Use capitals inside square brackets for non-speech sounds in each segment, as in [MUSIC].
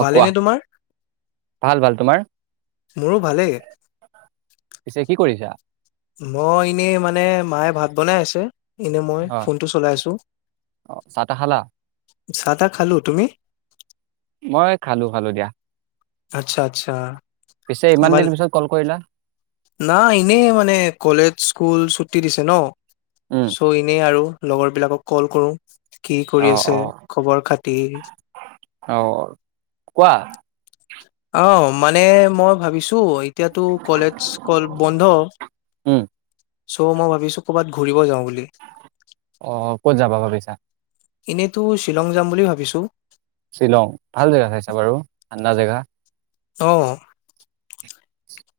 অ', কোৱা ভালেনে তোমাৰ? ভাল ভাল, তোমাৰ? মোৰো ভালেই। পিছে কি কৰিছা। মই এনেই মানে মায়ে ভাত বনাই আছে। এনে মই অ ফোনটো চলাই আছো, অ চাহ তাহ খালা চাহ তাহ খালো, তুমি? মই খালো খালো দিয়া আচ্ছা, আচ্ছা। পিছে ইমান দিন মানে পিছত কল কৰিলা নাই এনেই মানে কলেজ স্কুল চুতি তি দিছে ন' উম চ' এনেই আৰু লগৰ বিলাকক ক'ল কৰোঁ। কি কৰি অ আছে, অ খবৰ খাতি? অ কোৱা অ', মানে মই ভাবিছো তো এতিয়াতো কলেজ স্কুল বন্ধ উম চ' মই ভাবিছো কৰ'ৰবাত ঘূৰিব যাওঁ বুলি। অ', ক'ত যাবা ভাবিছা? এনেইতো শ্বিলং যাম বুলি ভাবিছো। শ্বিলং, ভাল জেগা চাইছা বাৰু। ঠাণ্ডা জেগা। অ'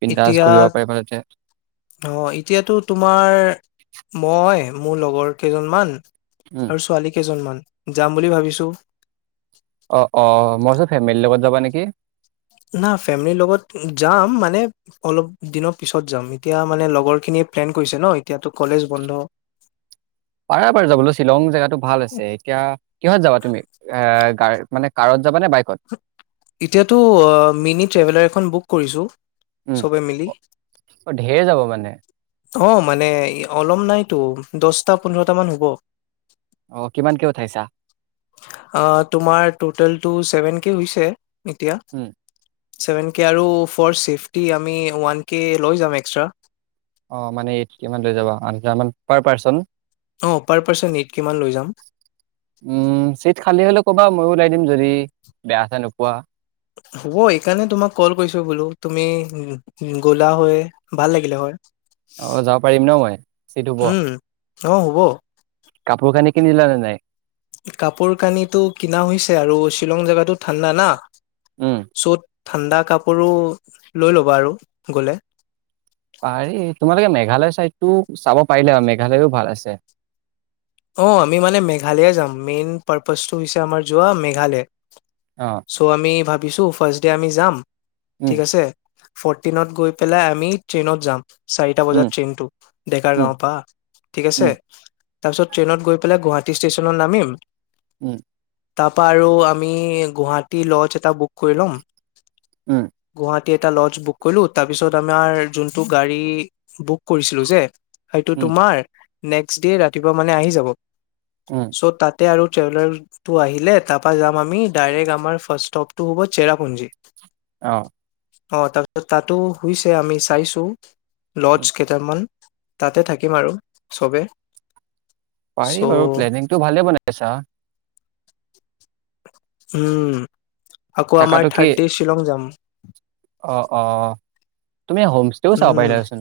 বিন্দাছ এতিয়া ঘূৰিব পাৰিবা তাতে অ', এতিয়াতো তোমাৰ মই মোৰ লগৰ কেইজনমান উম আৰু ছোৱালী কেইজনমান। যাম বুলি ভাবিছোঁ। অ', অ', মই ভাবিছোঁ ফেমিলিৰ লগত যাবা নেকি? না ফেমিলিৰ লগত যাম মানে অলপ দিনৰ পিছত যাম এতিয়া মানে লগৰ খিনিয়ে প্লেন কৰিছে ন এতিয়াটো কলেজ বন্ধ। পাৰা বাৰু যাবলৈ শ্বিলং জেগাটো ভাল আছে এতিয়া কিহত যাবা তুমি? এ গাড় মানে কাৰত যাবা নে বাইকত? এতিয়াতো আ, মিনি ট্ৰেভেলাৰ এখন বুক কৰিছো। উম, চবে মিলি অ', ঢেৰ যাব মানে। অ', মানে অলম নাইতো দছটা, পোন্ধৰটা মান হ'ব। অ', কিমান কে উঠাইছা? অ', তোমাৰ টটেলটো ছেভেন কে হৈছে। এতিয়া। উম ছেভেন কে আৰু ফ'ৰ চিফটি আমি ওৱান কে লৈ যাম এক্সট্ৰা। অ', মানে [UNINTELLIGIBLE] লৈ যাবা আ, পাৰ পাৰ্চন। অ পাৰ পাৰ্চন এইট কে মান লৈ যাম উম, চিট খালী হ'লে কবা ময়ো ওলাই দিম যদি বেয়া চ' নোপোৱা। হ'ব এইকাৰণে তোমাক ক'ল কৰিছো বোলো তুমি গ'লা হৈ, ভাল লাগিলে হয়। অ', যাব পাৰিম ন' মই চিট হ'ব। উম অ', হ'ব। কাপোৰ কানি কিনিলা নে নাই? কাপোৰ কানিটো কিনা হৈছে আৰু শ্বিলং জাগাটো ঠাণ্ডা না উম। চ'ত ঠাণ্ডা কাপোৰো লৈ ল'বা আৰু গ'লে। পাৰি তোমালোকে মেঘালয় চাইডটো চাব পাৰিলে আৰু মেঘালয়ো ভাল আছে। অ', আমি মানে মেঘালয়ে যাম মেইন পাৰ্পচটো হৈছে আমাৰ যোৱা মেঘালয়। অ চ' আমি ভাবি ভাবিছো ফাৰ্ষ্ট ডে আমি যাম। উম ঠিক আছে। ফ'ৰ্টিনত গৈ পেলাই আমি ট্ৰেইনত যাম। চাৰিটা বজাত উম ট্ৰেইনতটো ডেকাৰ উম গাঁওৰ পৰা, ঠিক আছে। উম তাৰপিছত ট্ৰেইনত গৈ পেলাই গুৱাহাটী ষ্টেচনত নামিম। উম। তাৰপা আৰু আমি গুৱাহাটী ল'জ এটা বুক কৰি লম। উম গুৱাহাট এটা লজ বুক কৰিলো, তাৰপিছত আমাৰ যোনটো গাড়ী বুক কৰিছিলো যে সেটো উম তোমাৰ নেক্সট ডে ৰাতিপুৱা মানে আহি যাব। উম চ' তাতে আৰু [UNINTELLIGIBLE] আহিলে তা পা যাম আমি ডাইৰেক্ট আমাৰ ফাষ্ট ষ্টপটো হ'ব, চেৰাপুঞ্জী। অহ। অ', তা তাতো হোইছে আমি চাইছো। লজ উম কেইটামন তাতে থাকিম আৰু চবে চ' পাৰি বাৰু প্লেনিংটো ভালে বনাইছা উম আকৌ আমাৰ থাকাটো কি থাৰ্ড ডে শ্বিলং যাম অ অ অ তুমি হমষ্টেও চাাব উম পাইিলচোন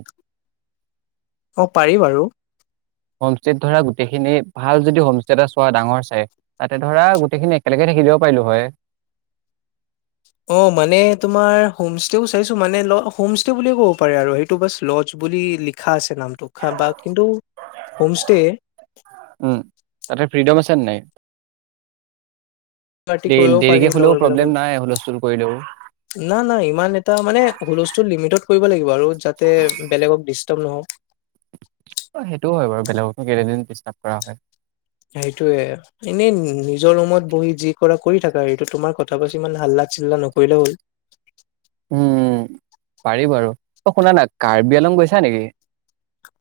অ পাৰি বাৰু হোমষ্টত ধৰা গোটেইখিনি ভাল যদি হোমষ্টে এটা চোৱা ডাঙৰ চাই তাতে ধৰা গোটেইখিনি একেলগে থাকিলিবও পাৰিলো হয় অ মানে তোমাৰ হোমষ্টেও চাইছো মানে হোম ষ্টে বুলিয়ে ক'ব পাৰে আৰু সেইটো বাছ লজ বুলি লিখা আছে নামটো বা কিন্তু হোমষ্টেয় উম তাতে ফ্ৰীডম আছে নাই পাটি দে কৰিব পাৰি দেৰিকে হলেও লগৰ প্ৰব্লেম বিলাকৰ নাই হুলস্থুল কৰিলেও না না ইমান এটা মানে হুলস্তোল লিমিতট কৰিব হিব লাগিব আৰু যাতে বেলেকৰ দিস্তাব নহয় অ সেইটোও হয় বাৰু বেলেগকো কেইদিন ডিষ্টাৰ্ব কৰা হয় সেইটোয়ে এনেই নিজৰ ৰুমত বহি যি কৰা কৰি থাকা এইটো তোমাৰ কথা পাছ ইমান হাল্লা চিল্লা নকৰিলে হ'ল উম পাৰি বাৰু অ শুনা না কাৰ্বি আলং গৈছা নেকি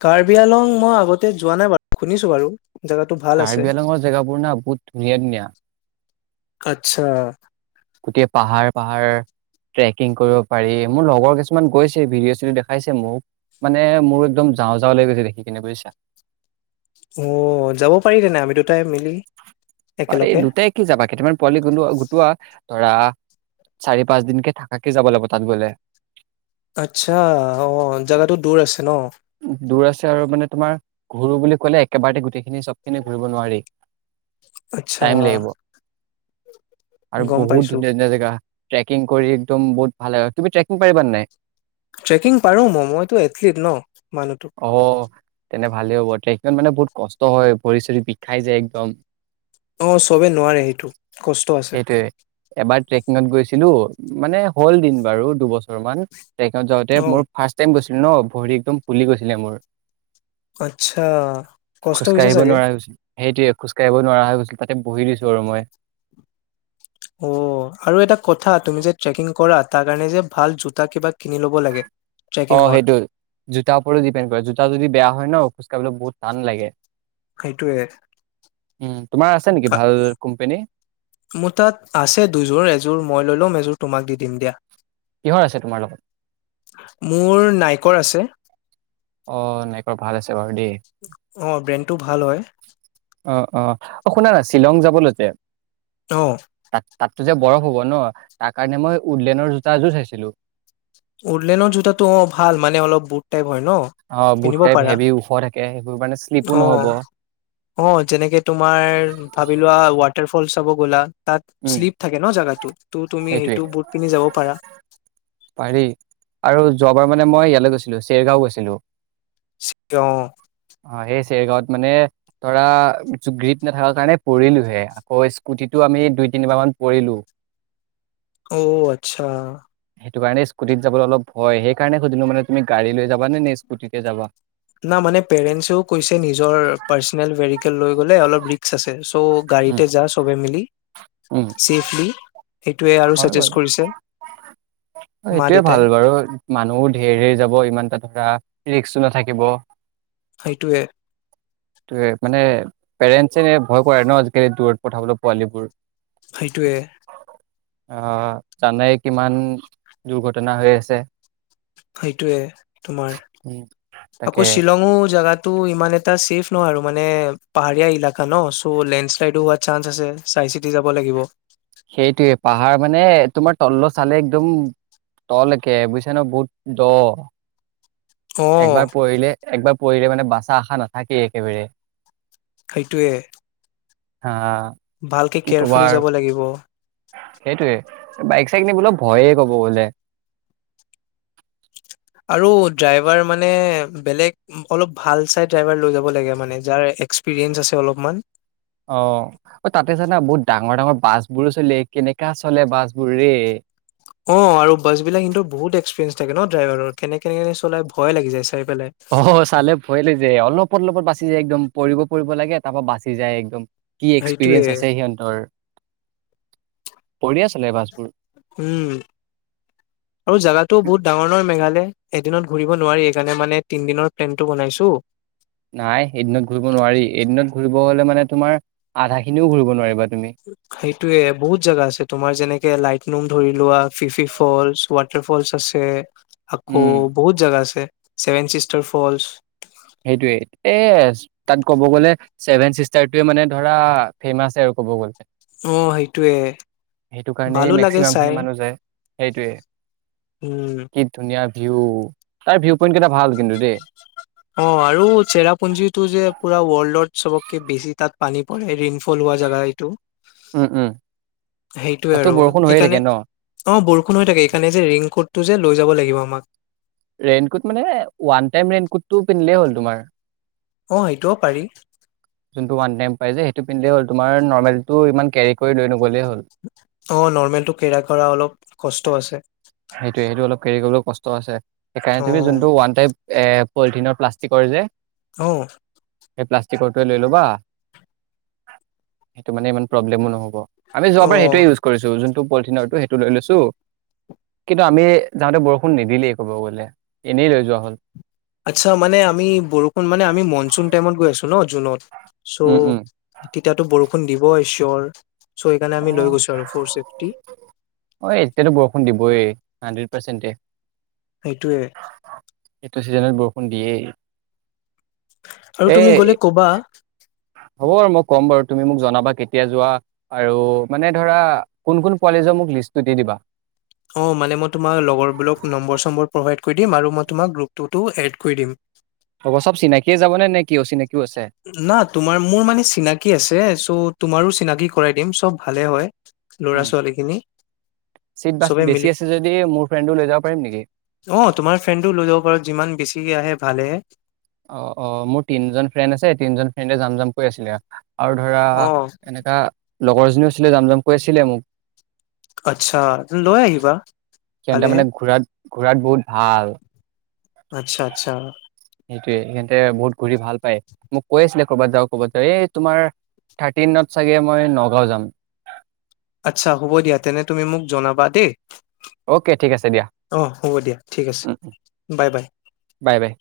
কাৰ্বি আলং মই আগতে যোৱা নাই বাৰু শুনিছো বাৰু জেগাটো ভাল আছে কাৰ্বি আলঙৰ জেগাবোৰ না বহুত ধুনীয়া ধুনীয়া আচ্ছা গোটেই পাহাৰ পাহাৰ ট্ৰেকিং কৰিব পাৰি মোৰ লগৰ কিছুমান গৈছে ভিডিঅ' চিডিঅ' দেখাইছে মোক মানে মোৰ একদম যাওঁ যাওঁ ল গৈছে দেখি কিনে বুজিছা অ যাব পাৰি তেনেহলে আমি দুটাই মিলি পাৰি একেলগে দুটাই কি যাবা কেইটামান পোৱালি গোটোৱা গোটোৱা ধৰা চাৰি পাঁচ দিনকে থাকাকে যাব লাগিব তাত গলে আচ্ছা আহ জাগো দূৰ আছে ন দূৰ আছে আৰু মানে তোমাৰ ঘূৰো বুলি কলে একেবাৰতে গোটেইখিনি চবখিনি ঘূৰিব নোৱাৰি আচ্ছা টাইম লাগিব আৰু গম বহুত পাইছো। ধুনীয়া ধুনীয়া জেগা টেকিং কৰি একদম বহুত ভাল হয় তুমি টৈকিং পাৰিবা নাই ট্ৰেকিং পাৰোঁ ম মইতো এথলিট ন মানুহটো ই মানে বহুত কষ্ট হয় ভৰি চৰি বিষাই যায় একদম অ চবে নোৱাৰে সেইটো কষ্ট আছে ত গৈছিলো মানে হ'ল দিন বাৰু দুবছৰ মান টেকাট যাওঁতেই অ' মই ফাষ্ট টাইম গৈছো ন ভৰি একদম পুলি গৈছিলে মোৰ আচ্ছা কষ্ট হৈছে খোজকাাঢ়িব চাগে নোৱাৰা হৈ হৈছে সেইটোয়ে খোজকাাঢ়িব নোৱাৰা তাতে বহি দিছো আৰু মই। অ', আৰু এটা কথা তুমি যে, ট্ৰেকিং কৰাত তাৰ কাৰণে যে, ভাল জোতা কিবা কিনি ল'ব লাগে। অ', ট্ৰেকিঙৰ সেইটো জোতাৰ ওপৰত ডিপেণ্ড কৰে জোতা যদি বেয়া হয়, ন খোজ কাঢ়িবলৈ বহুত টান লাগে। সেইটোৱে। উম তোমাৰ আছে নেকি ভাল কোম্পেনী মোৰ তাত আছে দুযোৰ। এযোৰ মই লৈ লম এযোৰ তোমাক দি দিম দিয়া। কিহৰ আছে তোমাৰ লগত মোৰ নাই ক' আছে, অ নাইকৰ ভাল আছে বাৰু দেই অ' ব্ৰেইনটো ভাল হয়। অ' অ' অ' শুনা না শ্বিলং যাবলৈ আহ তাতো যে বৰফ হ'ব ন তাৰ কাৰণে মই উদলেনৰ জোতা এযোৰ চাইছিলো। উদলেনৰ জুতা তো ভাল মানে অলপ বুট টাইপে হয় ন! অ বুট পিন্ধিব টাইপ পাৰা হেভি ওখ থাকে সেইবোৰ মানে শ্লিপো নহ'ব অ' অ' যেনেকে তোমাৰ ভাবি লোৱা ৱাটাৰ ফল চব গ'লা তাত উম শ্লিপ থাকে ন জেগা। তাটো তুমি সেইটোৱে সেইটো বুট পিন্ধি যাব পাৰা। পাৰি আৰু যোৱাবাৰ মানে মই ইয়ালৈ গৈছিলো, চেৰগাঁও গৈছিলো। অ', চৰগাঁৱত মানে তৰা গ্ৰীপ নাথাকা কাৰণে পৰিলোহে, আকৌ স্কুটিটো আমি দুই তিনিবাৰ মান পৰিলো। অ' আচ্ছা সেইটো কাৰণে স্কুটিত যাব, অলপয সেই কাৰণে সুধিলো মানে তুমি গাড়ী লৈ যোৱা স্কুটিতে যা না মানে পেৰেন্টছেও কৈছে নিজৰ পাৰ্চনেল লৈ ভেহিকেল গ'লে অলপ ৰিকচ আছে। ত' উম গাড়ীতে যা, চবে মিলি উম চছেলি সেইটোৱে আৰু হয় ছাজেষ্ট বাৰু কৰিছে। মা এইটোয়ে দেউতাই ভাল বাৰু মানুহো যাব ইমানটা ধৰা। ৰিক্স সেইটোৱে। ত' মানে পেৰেন্টচ ভয় কৰে ন' আজিকালি দূৰত পঠাবলৈ পোৱালীবোৰ। সেইটোৱে। আহ, জানাই কিমান দুৰ্ঘটনা হৈ আছে। সেইটোৱে তোমাৰ উম, তাকে আকৌ শ্বিলঙো জেগাতটো ইমান এটা ছেফ ন' আৰু মানে পাহাৰীয়া এলেকা ন চ' লেণ্ড শ্লাইডো হোৱাৰ চান্স আছে, চাই চিতি যাব লাগিব। সেইটোৱে পাহাৰ মানে তোমাৰ তললৈ চালে একদম তল একে বুজিছা ন' বহুত দ'। অ একবাৰ পৰিলে একবাৰ পৰিলে মানে বাচা আশা নাথাকেই একেবাৰে সেইটোৱে অ ভালকে কেয়াৰফুলি যাব লাগিব সেইটোয়ে বাইক চাইক নিবলে ভয়ে কব বোলে আৰু ড্ৰাইভাৰ মানে বেলেগ অলপ ভাল চাই ড্ৰাইভাৰ লৈ যাব লাগে মানে যাৰ এক্সপিৰিয়েঞ্চ আছে অলপমান অ অ তাতে জানা বহুত ডাঙৰ ডাঙৰ বাছ বোৰো চলি কেনেকা চলে বাছ বোৰ ৰে অ আৰু বাছ বিলাক কিন্তু বহুত এক্সপিৰিয়েন্ঞ্চ থাকে ন ড্ৰাইভাৰৰ কেনেকে চলাই ভয় লাগি যাই অ অ চালে ভয় লাগ যে অলপ লপত লপত বাচি যায় একদম পৰিব পৰিব লাগে তাৰ পৰা বাচি যায় একদম কি সেইটোয়ে এক্সপিৰিয়েঞ্চ আছে সিহঁতৰ বঢ়িয়া চলে বাছবোৰ উম। আৰু জাগাটো বহুত ডাঙৰ ডাঙৰ মেঘালয় এদিনত ঘূৰিব নোৱাৰি এইকাৰণে মানে তিনদিনৰ প্লেনটো বনাইছো নাই এদিনত ঘুৰিব নোৱাৰি এদিনত ঘূৰিব হলে মানে তোমাৰ আধা খিনিও ঘূৰিব নোৱাৰিব সেইটোয়ে বহুত জেগা আছে তোমাৰ যেনেকে লাইট নুম ধৰি লোৱা ফিফি ফলছ ৱাটাৰ ফলছ আছে আকৌ উম, বহুত জেগা আছে ছেভেন চিষ্টাৰ ফলছ সেইটোয়ে এ তাত ক'ব গ'লে ছেভেন চিষ্টাৰটোৱে মানে ধৰা ফেমাছে আৰু ক'ব গ'লে উ সেইটোৱে। সেইটো কাৰণেই ভালো লাগে মেক্সিমাম খিনি চাই। মানুহ যায় সেইটোয়ে। উম কি ধুনীয়া ভিউ তাৰ ভিউ পইণ্ট কেইটা ভাল কিন্তু দেই অ আৰু চেৰাপুঞ্জীটো যে পুৰা ৱৰ্ল্ড চবতকে বেছি তাত পানী পৰে ৰেইণ-ফল হোৱা জেগা এইটো উম উম সেইটোয়ে তাতো আৰু বৰষুণ হৈয়ে থাকে এইকাৰণে। ন অ বৰষুণ হৈ থাকে এইকাৰণে যে ৰেইনকোট টো যে লৈ যাব লাগিব আমাক ৰেইনকোট মানে ওৱান টাইম ৰেইনকোটটো পিন্ধিলেই হ'ল তোমাৰ অ সেইটোও পাৰি যোনটো ওৱান-চাইম পাইযে পিন্ধেই হ'ল তোমাৰ নৰ্মমেলটো ইমান কেৰি কৰি লৈ নু অ নৰৰ্মেলটো কে় কৰা অলপ কষ্ট আছে সেইটোৱে সেইটো অলপ কেৰি কৰিবলৈ কষ্ট আছে সেইকাৰণে তুমি অ', যোনটো ওৱান টাইম এ পলিথিনৰ প্লাষ্টিকৰ যে অ এই প্লাষ্টিকত লৈ ল'বা সেইটো মানে ইমান প্ৰব্লেমো নহ'ব আমি যোৱাবাৰ অ', সেইটোৱে ইউজ কৰিছোঁ যোন পলিথিনৰটো সেইটো লৈ লৈছো কিন্তু আমি যাওঁতে বৰষুণ নিদিলেই ক'ব গ'লে, এনেই লৈ যোৱা হ'ল আচ্ছা মানে আমি বৰষুণ মানে আমি মনচুন টাইমত গৈ আছো ন, জুনত। চ' উম উম তেতিয়াতো বৰষুণ ষুণ দিবয়ে ছ্যৰ। আহ অ এতিয়াতো বৰষুণ দিবইে হানড্ৰেড পাৰ্চেণ্টে। সেইটোয়ে এইটো চিজনত বৰষুণ দিয়েই। আৰু এ তুমি গ'লে ক'বা হ'ব বাৰু, মই কম বাৰু। তুমি মোক জনাবা কেতিয়া যোৱা আৰু মানে ধৰা কোন কোন কলেজৰ মোক লিষ্টটো দি দিবা। অ মানে মই তোমাৰ লগৰবোৰক নম্বৰ [UNINTELLIGIBLE] অব চব চিনাকিয়ে যাব নে, নে কি অচিনাকি? না তোমাৰ মোৰ মানে চিনাকি আছে, চ' তোমাৰো চিনাকি কৰাই দিম চব ভালে হয়। লৰা উম ছোৱালী খিনি চিট বাছ চবে বেছি মিলি আছে যদি মোৰ ফ্ৰেণ্ডো লৈ যাব পাৰিম নেকি অ তোমাৰ ফ্ৰেণ্ডো লৈ যাব পাৰো যিমান বেছিকে আহে ভালেহে। অ অ মোৰ তিনজন ফ্ৰেণ্ড আছে, তিনজন ফ্ৰেণ্ডে যাম জাম কৈ আছিলে। আৰু ধৰা অ এনেকা লগৰজনীও আছিলে, যাম জাম কৈ আছিলে মোক আচ্ছা লৈ আহিবা তেন্ত ভালেহে মানে ঘূৰাত, ঘূৰাত বহুত ভাল। আচ্ছা। আচ্ছা। সয়ায়ে বহুত ঘূৰি ভাল পায় মোক কৈ আছিলে ক'বাত যাও ক'বাত যাও এই তোমাৰ থাৰ্টিনত চাগে মই নগাও যাম। আচ্ছা হ'ব দিয়া তেনে তুমি মোক জনাবা দেই। অ'কে ঠিক আছে দিয়া অ হ'ব দিয়া ঠিক আছে, বাই বাই! Bye bye